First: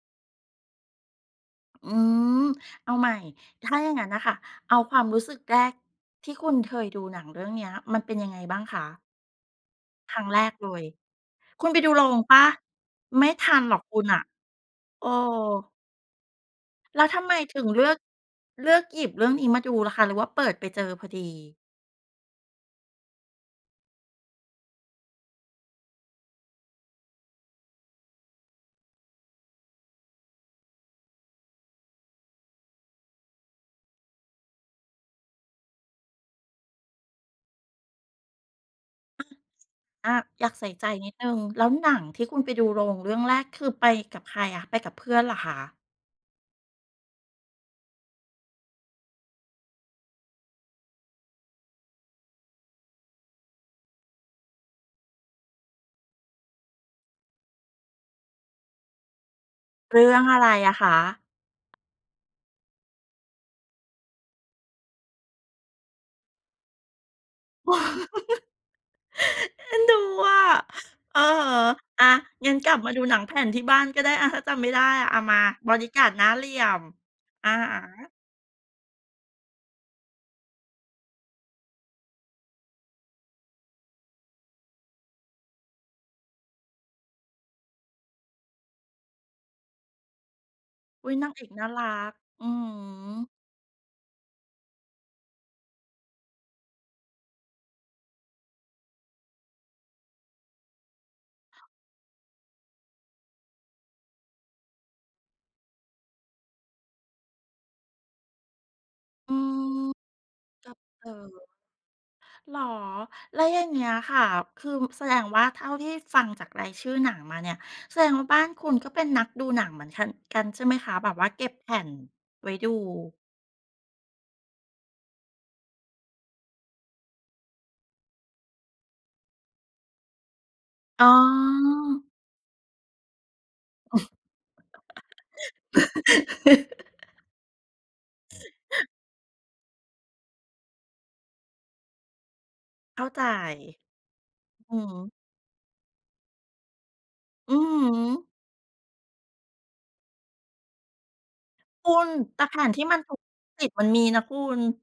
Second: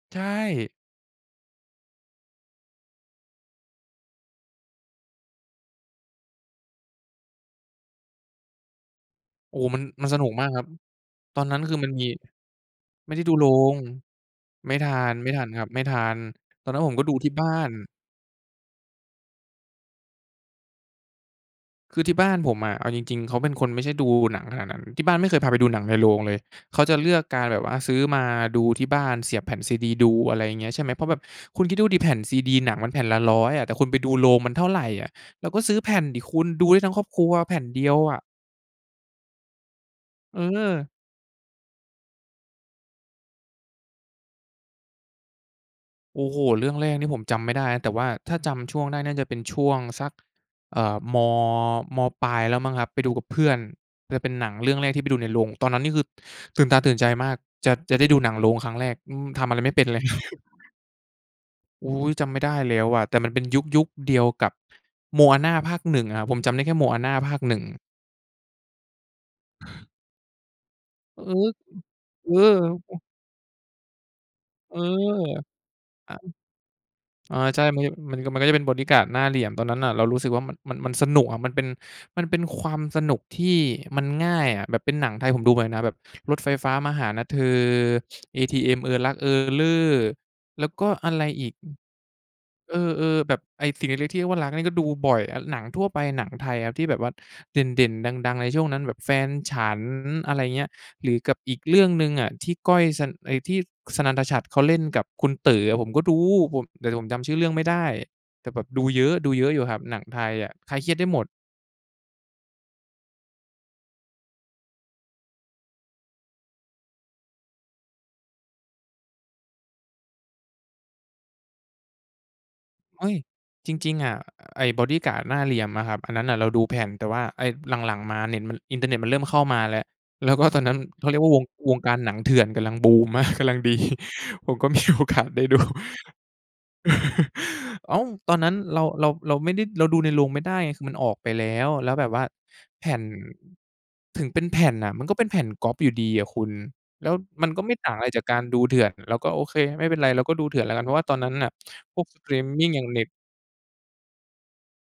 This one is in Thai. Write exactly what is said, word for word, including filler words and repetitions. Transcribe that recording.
ใช่ อืม เอาใหม่ ถ้าอย่างงั้นน่ะค่ะ เอาความรู้สึกแรก ที่คุณเคยดูหนังเรื่องเนี้ย มันเป็นยังไงบ้างคะ? โอ้ มัน มันคสรันุ้งกแรมากกครัเบ ลย ตอนนั้นคุณคืไอปมดัูนโมรี งเปล่า? ไม่ไดไ้ม่ดูโทรันหรง อกคุณน่ะ ไม่ทัเอน ไม่ทันครอ ับ ไม่ทัน ตอนนั้นผมแลก้็วดูทำทีไ่มบ้าถึงน เลือก เลือกหยิบเรื่องนี้มาดูล่ะคะ หรือว่าเปิดไปเจอพอดี? คือที่บ้านผมอะ เอาจริง ๆ เขาเป็นคนไม่ใช่ดูหนังขนาดนั้น ที่บ้านไม่เคยพาไปดูหนังในโรงเลย เขาจะเลือกการแบบว่าซื้อมาดูที่บ้านเสียบแผ่น CD ดู อะไรเงี้ย ใช่ไหม เพราะแบบคุณคิดดูสิ แผ่น CD หนังมันแผ่นละ ร้อย อะ แต่คุณไปดูโรงมันเท่าไรอะ เราก็ซื้อแผ่นสิคุณ ดูได้ทั้งครอบครัวแผ่นเดียวอะ อะ อา เอยากใส่ใจออ นิดหนึ่ง แล้วหนังที่คุณไปดูโรงเรื่องแรก คือไปกับใครอะ ไปกับเพื่อนเหรอคะ? โอ้โฮ เรื่องแรกเนี่ย ผมจำไม่ได้ แต่ว่าถ้าจำช่วงได้น่าจะเป็นช่วงสัก เอ่อ ม. ม.ปลายแล้วมั้งครับ ไปดูกับเพื่อน เออ เป็นหนังเรื่องแรกที่ไปดูในโรง ตอนนั้นนี่คือ ตื่นตาตื่นใจมาก จะ จะได้ดูหนังโรงครั้งแรก อือ ทำอะไรไม่เป็นเเลรย ื่องอะไรอะคะ? อุ๊ย จำไม่ได้แล้วอะ แต่มันเป็นยุค ยุคเดียวกับ Moana ภาค หนึ่ง อะ ผมจำได้แค่ Moana ภาค หนึ่ง เอ็นดูอะ อเอะอ ฮะ อะ เองั้นกลับมาดอ ูหนังแผ่นที่บ้านก็ได้อะ ถ้าจำไม่เอไอ ด้อะมา บอดี้การอ์ดา หน้าเหลี่ยม อ๋อ อะใช่ ฮมัน ย ะ มัน มันก็จะเป็นบอดี้การ์ดหน้าเหลี่ยม ตอนนั้นน่ะเรารู้สึกว่ามัน มัน มันสนุกอะ มันเป็น มันเป็นความสนุกที่มันง่ายอะ แบบเป็นหนังไทย ผมดูหมดเลยนะ แบบรถไฟฟ้ามาหานะเธอ ATM เออรัก เออเร่อ แล้วก็ออุะ๊ย ไรนางเออีกก น่ารัก อือฮอืม เออ ึ ๆ แบบ ไอ้สิ่งเล็ก ๆ ที่เรียกว่ารัก นี่ก็ดูบ่อยอะ หนังทั่วไปหนังไทยครับ ที่แบบว่าเด่น ๆ ดัง ๆ ในช่วงนั้นแบบ แฟนฉัน อะไรเงี้ย หรือกับอีกเรื่องหนึ่งอะ ที่ก้อยซัน ไอ้ที่ศนันธฉัตรเขาเล่นกับคุณเต๋ออะ ผมก็ดู ผม แต่ผมจำชื่อเรื่องไม่ได้ แต่แบบดูเยอะ ดูอืเยอะอยู่ม ครับหนังไทยอะ กคัลาบยเครียดเไตด้๋หมด อ เหรอ แล้วอย่างเงี้ยค่ะ คือ ม แสดงว่า เท่าที่ฟังจากรายชื่อหนังมาเนี่ย แสดงว่าบ้านคุณก็เป็นนักดูหนังเหมือนคัน กันใช่ไหมคะ? แบบว่าเก็บแผ่น ไว้ดู เฮ้ย จริง ๆ อะ ไอ้บอดี้การ์ดหน้าเหลี่ยมอะครับ อันนั้นน่ะเราดูแผ่น แต่ว่าไอ้หลัง ๆ มาเน็ตมัน อินเทอร์เน็ตมันเริ่มเข้ามาแล้ว แล้วก็ตอนนั้นเอข๋าเรียกว่าวง วงการอ หนังเถื่อนกำลังบูม มาก กำลังดี ผมก็มีโอกาสได้ดู อ้าว ตอนนั้นเรา เรา เราไม่ได้ เราดูในโรงไม่ได้ คือมันออกไปแล้ว แล้วแบบว่าแผ่เขน ้าใจ ถึงเป็นแผ่อืนอน่ะ ฮมันึ ก็เป็นแผ่นก๊อบอยู่ดีอะคุณ แล้วมันอืก็อไม่ต่างฮอะไรจาึ กการดูเถื่อน เราก็โอเคไม่เป็นไร เราก็ดูเถื่อนแล้วกัน เพราะว่าตอนนั้นน่ะ คุพวกณ สตรีแต่มแผม่ิงนทอยี่่างมัเนน็ต ถูก สิทธิ์มันมีนะคุณ